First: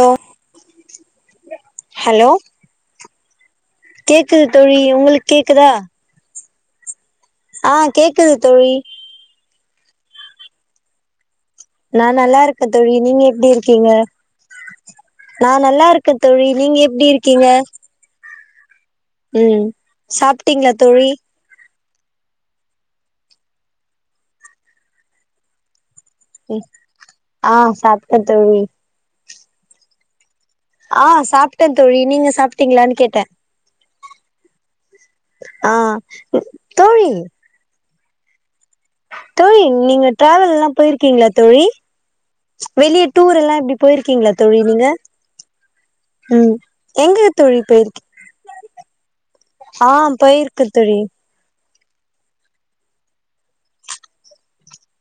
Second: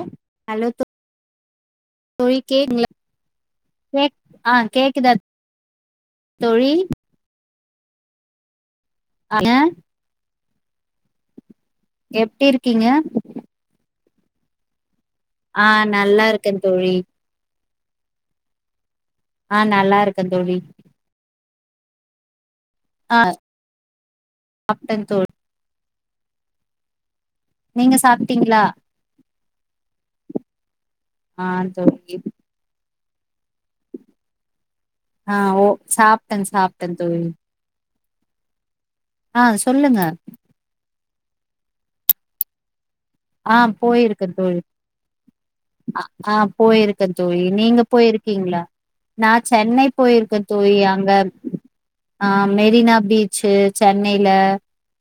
அ hello தோ hello தோழி cake [inaudible] கேக்குது ஆ தோழி கேக்குதா உங்களுக் கேக்குதா தோழி ஆ கேக்குது தோழி ந நா எப்டி நல்லாருக்க இருக்கீங்க தோழி நீங்க எப்டி இருக்கீங்க? நா ஆ நல்லாருக்க நல்லா தோழி இருக்கே நீங்க எப்டி இருக்கீங்க? ஆ ம் நல்லா இருக்கே தோழி சாப்டிங்ளா தோழி? ஆ சாப்ட்ட தோழி ம் ஆ நீங்க சாப்ட தோழி சாப்ட்டீங்களா ஆ சாப்ட தோழி நீங்க சாப்டிங்ளான் கேட் ட ஆ ஓ சாப்டன் சாப்டன் தோழி ஆ தோழி சொல்லுங்க நீங்க ட்ரேவல் எல்லா போயிருக்கீங்களா தோழி வெளிய டூர் எல்லா ஆ இப்டி போயிருக்கீங்களா போயிருக்கந் தோழி நீங்க ஆ ம் போயிருக்கந் எங்க தோழி நீங்க போயிருக்கு போயிருக்கீங்களா நா சென்னை ஆ போயிருக்கந் போயிருக்கு தோழி அங்க ஆ மெரினா பீச்சு சென்னைல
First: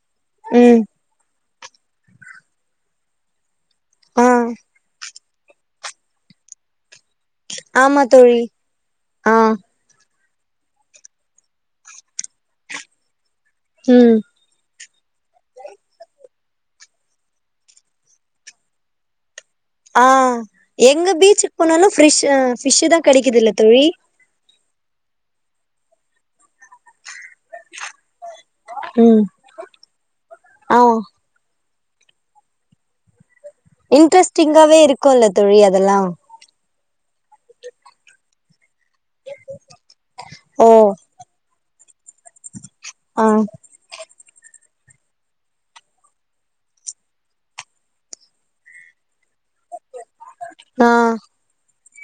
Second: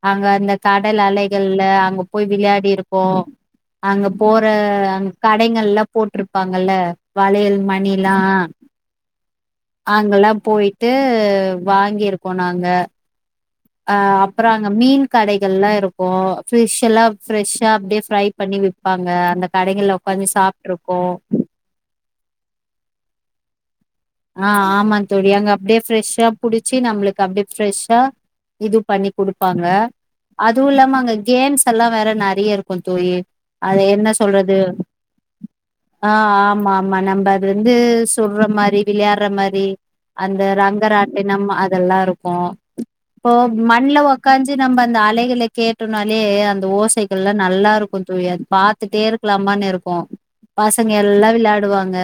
அங்க அந்த ம் கடல் அலை இதுல்ல அங்க போய் விளையாடி இருக் கு அங்க ஆ போற அங் கடைங்கள்லா போட்டுருப்பாங்கல்ல வளையல் ஆமா மணிலா தோழி ஆ அங்கலாம் போயிட்டு வாங்கிருக்கோ நாங்க அ ம் அப்பறோ அங்க மீன் கடைகள் எல்லா இருக்கு பிஷ் எல்லா ஃப்ரெஷ்ஷா அப்டியே ஃப்ரை பண்ணி விப்பாங்க அந்த கடைகள்ல ஆ உக்காந்து சாப்ட்ருக்கோ எங்க பீச்சுக்கு போனாலு ஃபிஷ் ஃபிஷ்ஷுதா கெடைக்குதுல்ல தோழி ஆ ஆமாந்தோழி அங்க அப்டியே ஃப்ரெஷ்ஷா புடுச்சு நம்ளுக் கப்டியே ஃப்ரெஷ்ஷா இது பண்ணி ம் குடுப்பாங்க ஆ அதுவுல்லாம அங்க கேம்ஸ் அதெல்லா வேற நறைய இருக்குந் தோழி அது என்ன சொல்றது இன்ட்ரெஸ்டிங்காவே இருக்குல்ல தோழி அதெல்லா ஆ ஆமா ஆமா நம்ப அது வந்து சொல்ற மாரி விளையாற்ற மாரி அந்த ஓ ரங்கராட்டினம் அதெல்லாருக்கு ஆ இப்போ மண்ல உக்காஞ்சி நம்ப அந்த அலைகள கேட்டோனாலே அந்த ஓசைகள்லா நல்லாருக்குந் தோழி அது பாத்துட்டே இருக்கலா [unintelligible] இருக்கு ஆ பசங்க எல்லா விளையாடுவாங் ங்க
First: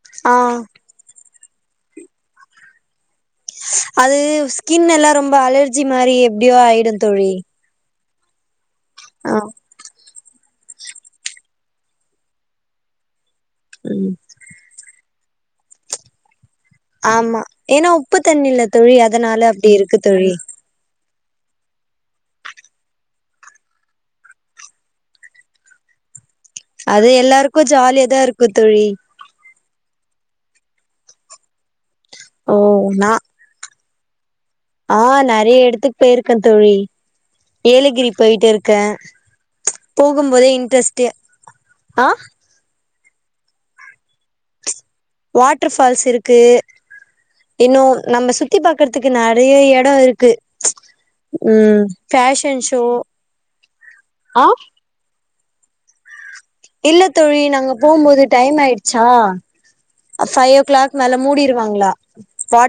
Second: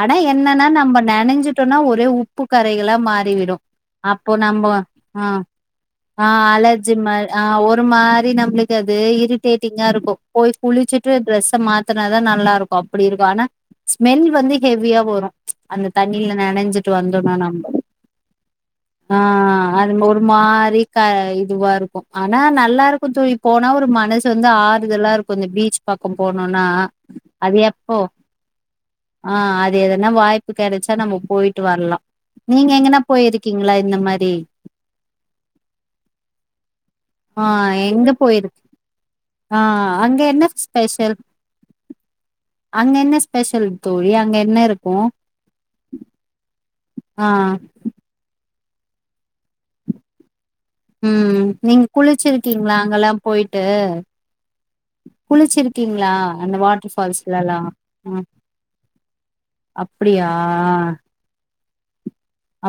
ஆனா ஆ என்னன்னா நம்ப நணஞ்சிட்டோனா ஒரே உப்பு கரைகலா மார் மாரிவிடு அது அப்போ நம்போ ஸ்கின் எல்லா அ ரொம்ப அலர்ஜி மாரி அ எப்டியோ ஆயிடு அலர்ஜிமா தோழி அ ஒரு மார் து நம்ளு அது ஆ இரிடேடிங்கா இருக்கு போய் குளுச்சுட்டு டிரெஸ்ஸ மாத்துனாதா நல்லாருக்கு அப்டிருக்கு ஆனா ம் ஸ்மெல் வந்து ஹெவியா வரு அந்த தண்ணில நெனஞ் ஆமா ஏனா உப்பு தண்ணில தோழி ஆ அதுனால அப்பிடி அது இருக்கு ஒரு தோழி மாரி க இதுவாருக்கோ ஆனா நல்லாருக்கோ தோழி போனா ஒரு மனசு வந்து ஆறுதலாருக்கோ இந்த பீச் பக்கம் அது எல்லாருக்ககு ஜாலியாதாருக்கு தோழி து எதனா வாய் கெடச்சா நம்ம போய்ட்டு வரலா ஓ நீங்க எங்கனா நா போயிருக்கீங்ளா இந்த மாரி ஆ நெறய எடத்துக்கு போய்ருக்கே தோழி ஆ எங்க ஏலகிரி போயிரு போய்டுருக்கே ஆ அங்க போகும் என்ன போதே ஸ்பெஷல் இன்ட்ரெஸ்ட்டு ஆ அங்க என்ன ஸ்பெஷல் தோழி அங்க என்னருக்கு வாட்டர் ஃபால்ஸ் இருக்கு ஆ இன்னோ நம்ஸ் சுத்தி பாக்கற்துக்கு நெறிய எடோ இருக்கு ம் நீங்க ஃபேஷன் குளிச்சிருக்கீங்ளா ஷோ அங்கலா போய்ட்டு ஆ குளிச்சிருக்கீங்ளா இல்ல தோழி நாங்க போம்போது டைம் ஆயிடுச்சா அப்டியா ஃபைவ் ஓ கிளாக் மேல மூடிருவாங்ளா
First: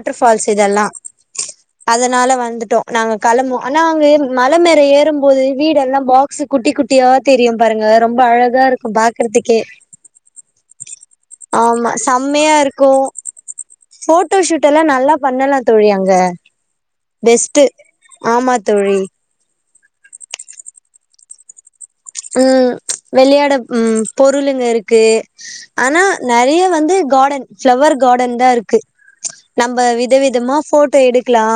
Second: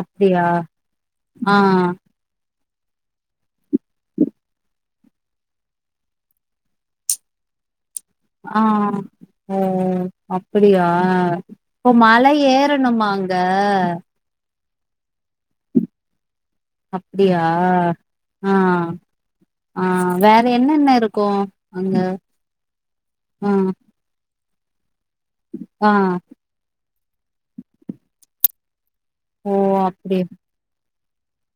அப்டியா இதெல்லா ஆ அதனால வ வந்துட்டோ நாங்க கிளம்போ ஆனா அங்க மல மேல ஏறும்போது வீடெல்லா பாக்ஸு குட்டி குட்டியா தெரியு பாருங்க ரொம்ப ஆ அழகா இருக்கு ஓ பாக்கறதுக்கே அப்பிடியா இப்போ ஆமா மா மலை செம்மையா ஏறணுமா அங்க ட்டுல்லா நல்லா பண்ணலா தோழி அங்க அப்டியா பெஸ்ட்டு ஆ ஆமா தோழி ஆ வேற என்னன்ன இருக்கு அங்க ம் ஆ வெளையாட ம் போ ளுங்க இருக் க்கு ஆ ஆனா நெறைய வந்து கார்டன் ஃப்ளவர் கார்டன் தா இருக்கு ஓ நம்ம வித அப்டி விதமா ஃபோட் த்த எடுக்கலா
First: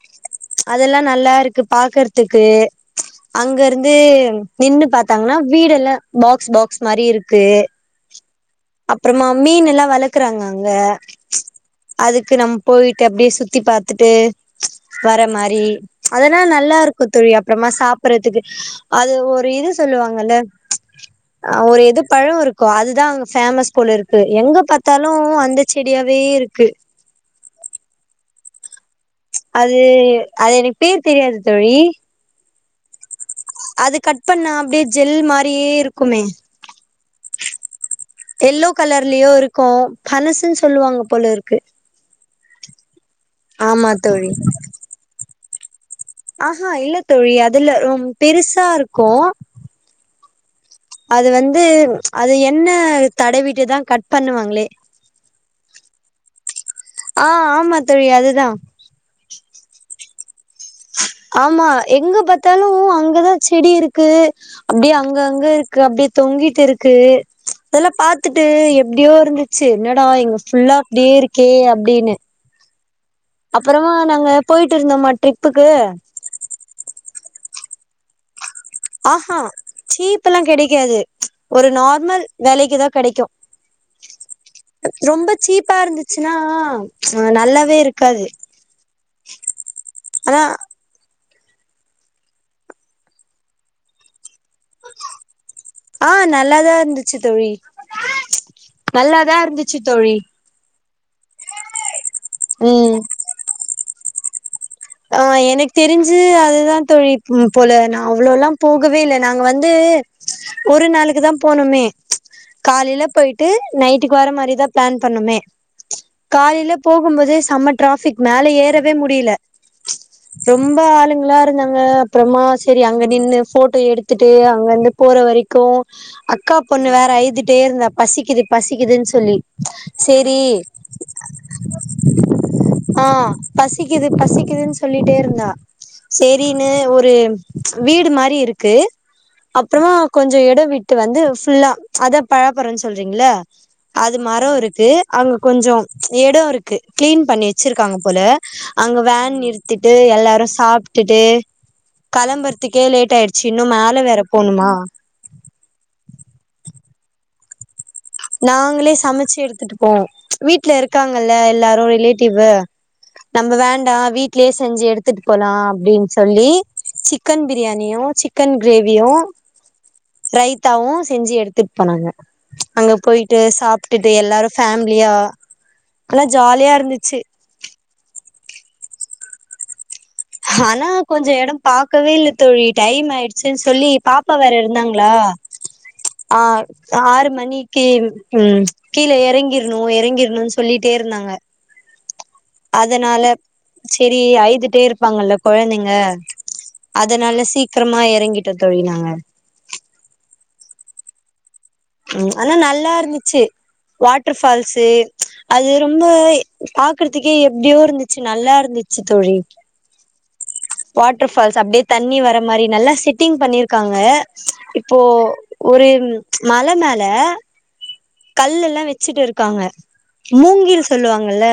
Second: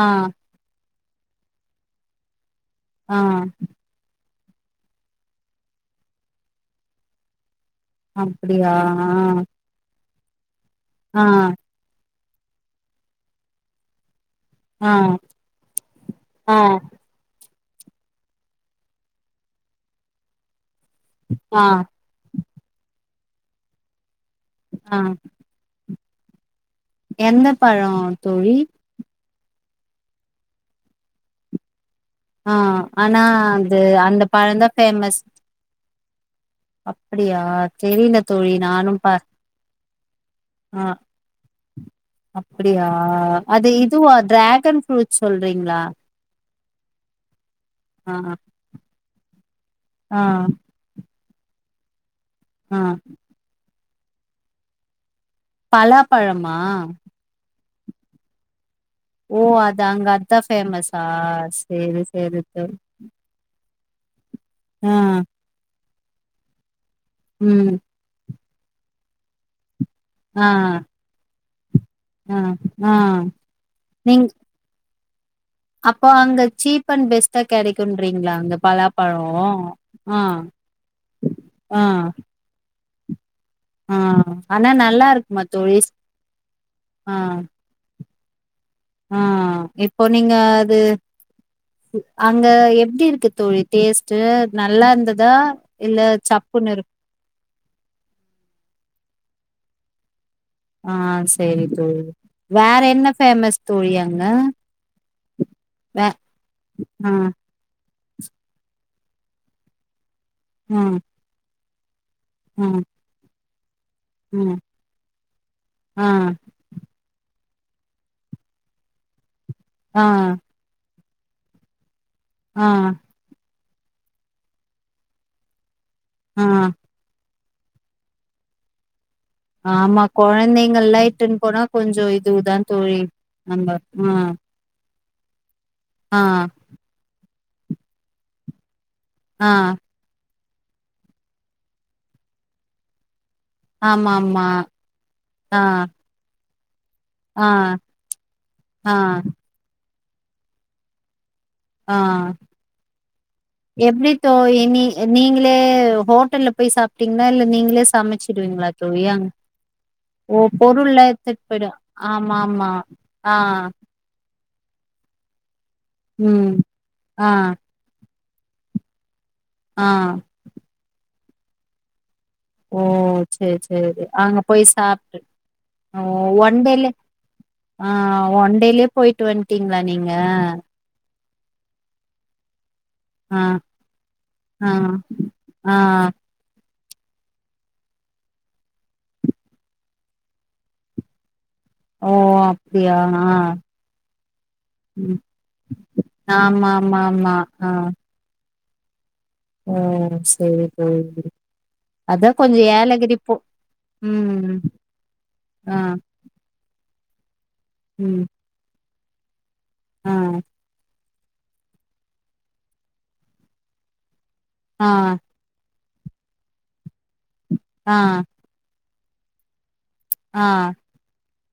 ஆ அதெல்லா நல்லா இருக்கு பாக்றதுக்கு ஆ அங்க இருந்து நின்னு பாத்தாங்கனா வீடு எல்லா ஃபாக்ஸ் ஃபாக்ஸ் மாரி இருக்கு ஆ அப்றம்மா மீனுல்லா வளத் க்கறங்க ங்க ஆ அதுக் க்கு நம்ம போயிட்டு அப்டியே சுத்தி பாத்துட்டு ஆ வர மாரி அதெல்லா ஆ ஆ நல்லா இருக்கோ தோழி அப்றமா சாப்பறத்துக்கு அது ஒரு இது சொல்லுவாங்கல்ல ஆ ஒரு எதோ பழோ இருக் ஓ அதுதா ம் ஃபேமஸ் போல இருக் எங்க ஆ பாத்தாலு அந்த ச்செடி டியாவே இருக்கு எந்த பழோ தோழி அது அது ரிப்பேர் தெரியாது தோழி ஆ ஆனா அது கட் அந்த பண்ண பழந்தா அப்டியே ஜெல் ஃபேமஸ் மாரியே இருக்குமே அப்டியா தெரில தோழி யெல்லோ நானு ப கலர்லயோ இருக்கோ பனசுன் சொல்லுவாங்க போல இருக் அப்படியா அது ஆமா இதுவ தோழி டிராகன் ஃப்ரூட்ஸ் சொல் றிங்களா ஆஹா இல்ல தோழி அதுல்ல ரொ ஆ பெருசா இருக்கும் ஆ அது வந்து அது எண்ணெ ஆ தடவிட்டு தா கட் பண்ணுவாங்களே பலாப்பழமா ஆ ஆமா த் தோழி அது தா ஓ அது அங்க அதா ஃபேமஸ் ஆமா எங்க பாத்தாலும் அங்கதா ச்செடி இருக் கு ஆ அப்டியே அங்க அங்க இருக்கு அப்டியே தொங்கிட்டு இருக் கு ம் அதெல்லா பாத்துட் டு எப்டியோ இருந்துச்சு ட்டு என்னடா இங் ஃபு ஆ ஃபுல்லா அப்டியே இருக். கேய் அப் ப்டின்னு ஆ ஆ அப்புறோ நாங்க போயிட்டு இருந்தோமா ட்ரிப்புக்கு அப்ப அங்க சீப் அண்ட் பெஸ்ட்டா கெடைக் குன்றீங்களா அங்க பலாப்பழோ ஆஹா ஆ சீப் எல்லா கெடைக்காது ஒரு ஆ நார்மல் வெலைக்கிதா கெடைக்கு ஆ ஆனா அ நல்லா ரொம்ப இருக்குமா சீப்பா தோழி இருந்துச்சுன்னா ஆ நல்லாவே இரு க்காது ஆ இப்ப நீங்க அது ம் அங்க எப்டி இருக்கு தோழி டேஸ்ட்டு நல்லா இருந்ததா இல்ல ஆ சப்புன்னு நல்லாதா இரு இருந்துச்சு தோழி நல்லாதா இருந்து ச்சு தோழி ஆ செரி தோழி வேற ம் என்ன ஃபேமஸ் தோழி அ ங்க ஆ எனக்கு தெரிஞ்சு அதுதா ஆ தோழி ம் போல நா அவ்ளோ எல்லாம் போகவே இல்ல நாங்க வந்து ஆ ஒரு நாளுக்குதா போனமே [inaudible] காலைல போய் ட்டு நைட்டுக்கு வர மாரிதா பிளான் பண்ணமே ஆ காலைல போகும்போது செம டிராஃபிக் மேல ஏறவே முடியல ஆ ஆ ரொம்ப ஆளுங் கல்லா இருந்தாங்க அப்புறமா ஆ சேரி அங்க நின்னு ஃபோட் டோ எடுத்துட்டு அங்க இருந்து போற வரைக்கு ஆ அக்கா பொண்ணு வேற அய்துட் டே இருந்தா பசிக்குது பசிக்குதுன் ஆமா கொழந்தைங்க எல்லா இட்டுனு போனா கொஞ்ச இதுதா தோழி நம்ம ஆ குனு சொல்லிட்டே இருந்தா ஆ சேரின்னு ஒரு வீடு மாரி இருக்கு ஆ அப்புறமா கொஞ்ச எ டோ விட்டு வந்து ஃபுல்லா அதா பலாப்பழன்னு சொல்றீங்கல்ல அது ஆமாமா மரம் இருக்கு அங்க ஆ கொஞ்சம் இடம் இருக் கு கிளீன் பண்ணி ஆ வச்சிருக்காங்க போல ஆ அங்க வேன் நிறுத்திட்டு எல்லாரு சாப்பிட்டுட்டு ஆ இன்னு மேல வேற எப்டித்தோ போணுமா இனி நீங்களே ஹோ ட்டல்ல போய் சாப்பிட்டீங்கன்னா இல்ல நீங்களே சமைச்சிடுவீங்களா நாங்களே தோழி அங் சமைச்சு எடுத்துட்டுப்போம் ஓ வீட்ல பொருள்லா இருக்காங்கல்ல எடுத்துட்டு போயிடு எல்லாரு ரிலேட்டிவ் ஆமா ஆமா ஆ நம்ம வேண்டாம் வீட் லயே செஞ்சு எடுத்துட்டு போலாம் அப்டின்னு சொல்லி ம் ஆ சிக்கன் பிரியாணியும் சிக் சிக்கன் கிரேவியும் ஆ ரைத்தாவும் செஞ்சு எடுத்துட்டு போனாங்க ஓ அங்க போயிட்டு சேரி சேரி சாப்ட்டுட்டு அங்க எல்லாரு போய் ஃபேமிலியா சாப்பிட்டு ஆனா ஒன் ஜாலியா டேலயே இருந்துச்சு ஆ ஒன் டேய்லியும் போயிட்டு வந்துட்டீங்களா நீங்க கொஞ்சோ இடம் பாக்கவே இல்ல தோழி டைம் ஆ ஆயிடுச்சுன்னு சொல்லி பாப்பா வேற ஆ இருந்தாங்களா ஆ ஆ ஆறு மணிக்கு ம் கீழ இறங்கிறனும் இறங்கிறனும்னு சொல்லிட்டே இருந்தாங்க ஓ அப்டியா அதனால ஆ செரி அழுதுட்டே ம் இருப்பாங்கல்ல கொழந்தைங்க ஆமா ஆமா ஆமா அதனால சீக்கிரமா இறங்கி ட்டன் தோழினாங்க ம் சேரி தோழி அதா ம் ஆனா கொஞ்சோ நல்லா ஏலகிரி போ இருந்துச்சு வாட்டர் ம் பால்ஸு அது ஆ ரொம்ப பாக் [unintelligible] [unintelligible] எப்டியோ இருந்துச்சு நல்லா இருந்து ச் தோழி ம் வாட்டர்ஃபால்ஸ் அப்டியே தண்ணி வர மாரி நல்லா செட்டிங் பண்ணிருக்காங்க ஆ இப்போ ஒரு ம் மலை மேல ஆ கல் எல்லா வச் சிட்டு இருக்காங்க ஆ மூங்கில் சொல்லுவாங்கல்ல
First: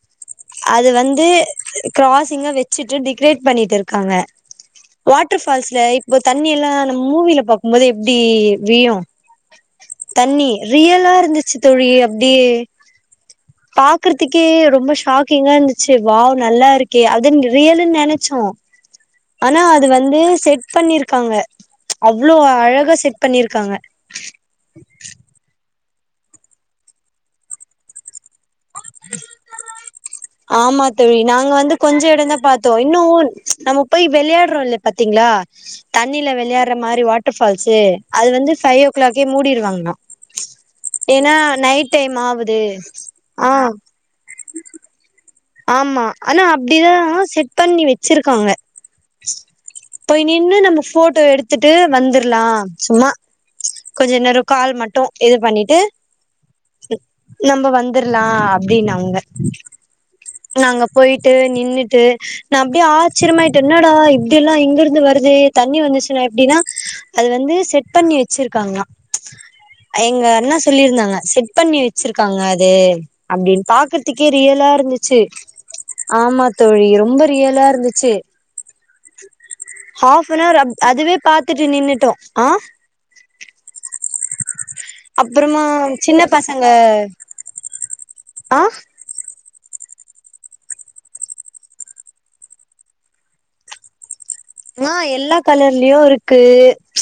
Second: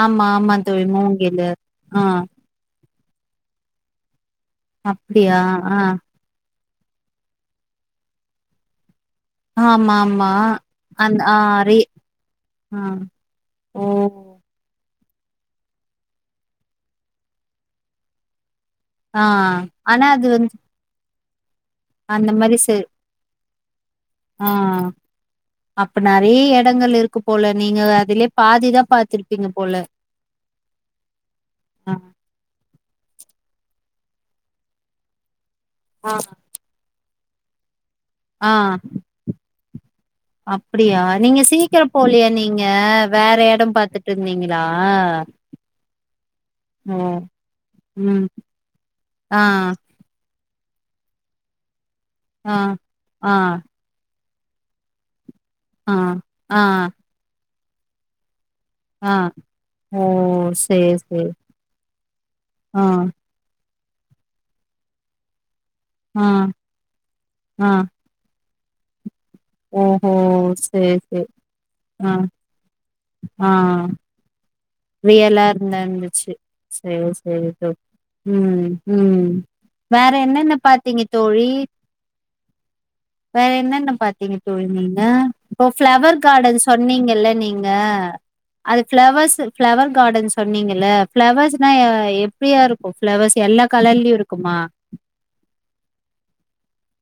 ஆமா ஆமா தோழி அது வந்து மூங்கிலு ஆ க்ராசிங்கா வச்சுட்டு கிரியேட் பண்ணிட்டு இருக்காங்க அப்டியா வாட்டர் ஆ ஃபால்ஸ்ல இப்போ தண்ணி எல்லா நம்ம மூவியில பாக்கும் போது எப்டி வியோ ஆமா ஆமா ரியலா அந் ஆ இருந்துச்சு ரீ தோழி அப்டியே ஆ ஓ பாக்றத்துக்கே ரொம்ப ஷாக்கிங்கா இருந்துச்சு வாவ் நல்லா இருக்கே அதுன் ரியலுன் நெனச்சோ ஆ ஆனா அது வந்து செட் பண்ணிருக் காங்க அந்த அவ்ளோ மாரி செ அழகா செட் பண்ணிருக்காங்க ஆ அப்ப நறைய எடங்கள் இருக்கு போல நீங்க அதுலே பாதிதா பாத்திருப்பீங்க போல ஆமா தோழி நாங்க வந்து ஆ கொஞ்சொ எடொந்தா பாத்தோ இன்னூ நம போய் வெள்யாட்றொல்ல பாத்திங்ளா தண்ணில வெளயார்ற மாரி வா ட்ட ஃபால்ஸு அது ஆ வந்து ஃபை ஓ க்ளாக்கே மூடிடுவாங்ளா அப்டியா ஏனா நீங்க நைட் டைம் ஆவுது ற ஆ எடம் பாத்துட்ருந்தீங்களா? ஆமா ஆனா அப்டிதா செட் பண்ணி ம் வச்சிருக்காங்க ஆ பொய் நின்னு நம்ம ஃபோட்டோ எடுத்துட்டு வந்துர்லா ஆ சும்மா ஆ கொஞ்ச நேரொ கால் மட்டு இது பண்ணிட்டு ஆ ஆ நம்ப வந்துர்லா அ ப்டின்னாங்க ஆ ஓ நாங்க சேரி சேரி போயிட்டு நின்னுட்டு நா ஆ அப்டியே ஆச்சரியமா என்னடா இப்டில்லா இங்கிருந்து வருதே தண்ணி ஆ வந்துச்சுனா எப்டின்னா அது வந்து ஆ செட் பண்ணி வச்சிரு க்காங்ளா ஓஹோ எங்க அண்ண சேரி சொல்லிருந்தாங்க சேரி செட் பண்ணி ஆ வச்சிருக்காங்க அது ஆ அப்டின் பாக்குறதுக்கே ரியலா இருந்துச்சு ரியலா இருந்தா இருந்துச்சு ஆமா தோழி சேரி ரொம்ப சேரி ரியலா தோழி இருந்துச்சு ம் ம் வேற ஹாஃப் அன் என்னென்ன அவர் பாத்தீங்க அதுவே தோழி பாத்துட்டு நின்னுட்டோ ஆ வேற என்னென்ன பாத்தீங்க தோழி நீங்க அப்புறமா இப்போ ஃப்ளவர் சின்ன கார்டன் பசங்க சொன்னீங்கல்ல நீங்க ஆ அது ஃப்ளவர்ஸு ஃப்ளவர் கார்டன் சொன்னீங்கல்ல ஃப்ளவர்ஸுனா எப்டியா இருக்கு ஃப்ளவர்ஸ் எல்லா கலர்லயு இரு ஆ எல்லா கலர்லயு இருக்கு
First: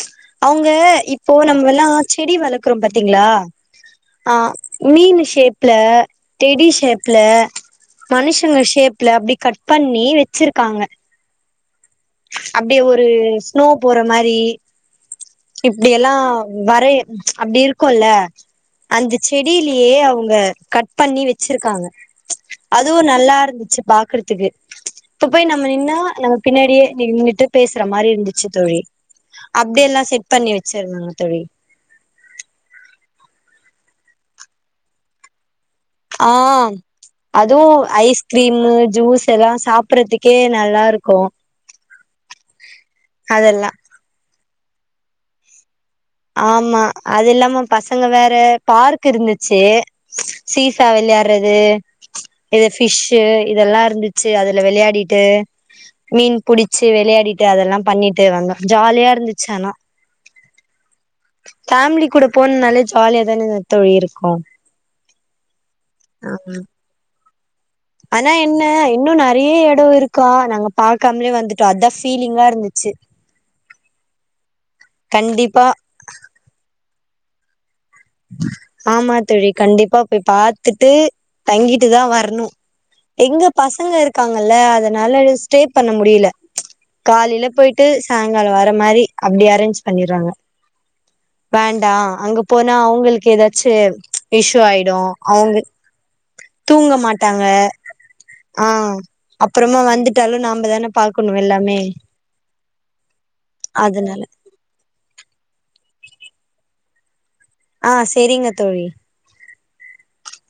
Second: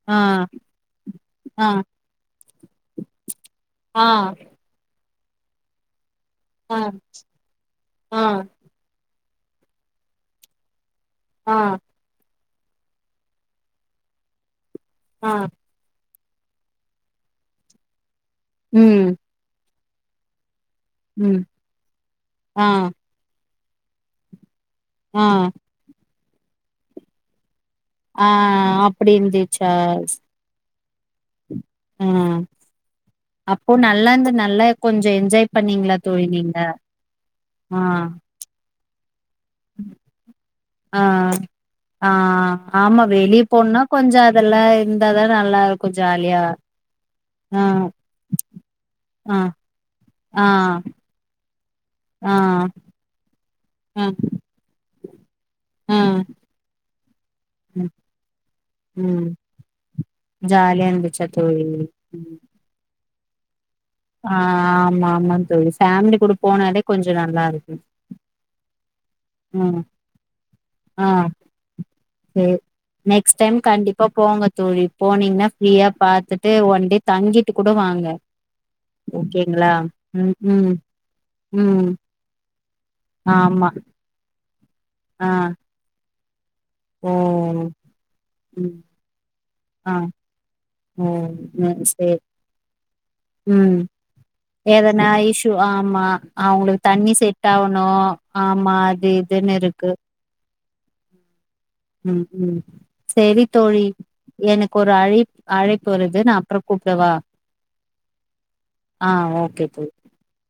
ஆ அவுங்க இப்போ ஆ நம்மல்லா செடி வளக் குறொம் பாத்திங்ளா ஆ அ மீனு ஷேப்ல டெடி ஆ ஷேப்ல ஆ மனுஷங்க ஷேப்ல அப்டி கட் பண்ணி வச்சிருக்காங்க ஆ அப்டி ஒரு ஸ்னோ போற மாரி ஆ இப்டி எல்லா வரே அப்டி இருக்குல்ல ம் அந்த செடிலே ஏ அவுங்க கட் பண்ணி ம் வச்சிருக்காங்க ஆ அதுவும் நல்லா இருந்து பாக்குறதுக்கு இப்ப ஆ போய் நம்ம நின்னா [unintelligible] பின்னாடியே நின்னுட்டு பேசுற மாரி ஆ இருந்துச்சு தோழி அப்டி இருந்துச்சா அப்டி எல்லா செட் அப்டியே வச்சுருங்க தோழி ஆ அப்போ நல்லாந்து நல்லா கொஞ்ச என்ஜாய் பண்ணீங்களா தோழி ஆ நீங்க ஆ அதுவும் ஐஸ் கிரீமு ஜூஸ் இதெல்லா சாப்டுறதுக்கே நல்லா ஆ இருக்கும் ஆ ஆம்மா வெளிய போன்னா கொஞ்ச அத அதெல்லா இருந்தா தா நல்லா இருக் ஆம்மா அது இல்லாம பசங்க வேற பார்க் ஆ இருந்துச்சு ஆ சீசா விளையாடுறது ஆ இது பிஷ்சு இதெல்லா ஆ இருந்துச்சு அதுல விளையாடி ட்டு ஆ மீன் புடிச்சு விளையாடிட்டு அதெல்லா ம் பண்ணிட்டு வந்தோ ஜாலியா இருந்துச்சு ஆனா ஜாலியாருந்து ஃபேமிலி கூட போனனால ஜாலி காலியா தா நின்னு ஆம்மா ஆமா தோழி ஃபேமிலி கூட போனாலே கொஞ்ச நல்லா இரு [inaudible] ஆனா என்ன இன்னு நெறைய ம் எடோ இருக்கா நாங்க ஆ பாக்காமலே வந்துட்டோ அதா ஃபீலிங்கா சேர் இருந்துச்சு நெக்ஸ்ட் டைம் கண்டிப்பா போங்க தோழி போனீங்னா கண்டிப்பா ஃப்ரீயா பாத்துட்டு ஒன்டே தங்கிட்டு கூட வாங்க ஆமா தோழி ஓகேங்களா கண்டிப்பா போய் ம் ம் பாத்துட்டு ம் தங்கிட்டுதா வர்ணு எங்க ஆமா பசங்க இரு க்காங்கள்ள அத னால ஆ ஸ்டே பண்ண முடியில ஓ காலில போயிட்டு சாய்ங்கால வர ம் மாரி அப்டி அரேஞ்ச் ஆ பண்ணிறாங்க ஓ ம் வேண்டா சேரி அங்க போ ம் ஆயிடு எதனா இஷ்யு அவங்க ஆமா அவுங்களுக்கு தூங்க தண்ணி மாட்டாங்க செட் ஆவனு ஆ ஆமா அது இதுன் அப்புறமா இருக்கு வந்துட்டாலு நாம தான பாக்கணு எல்லாமே ம் ம் செரி தோழி அதனால எனக்கு ஒரு அழை அழைப்பு வருது நா அப்ற கூப்டவா ஆ செரிங்க தோழி [unintelligible]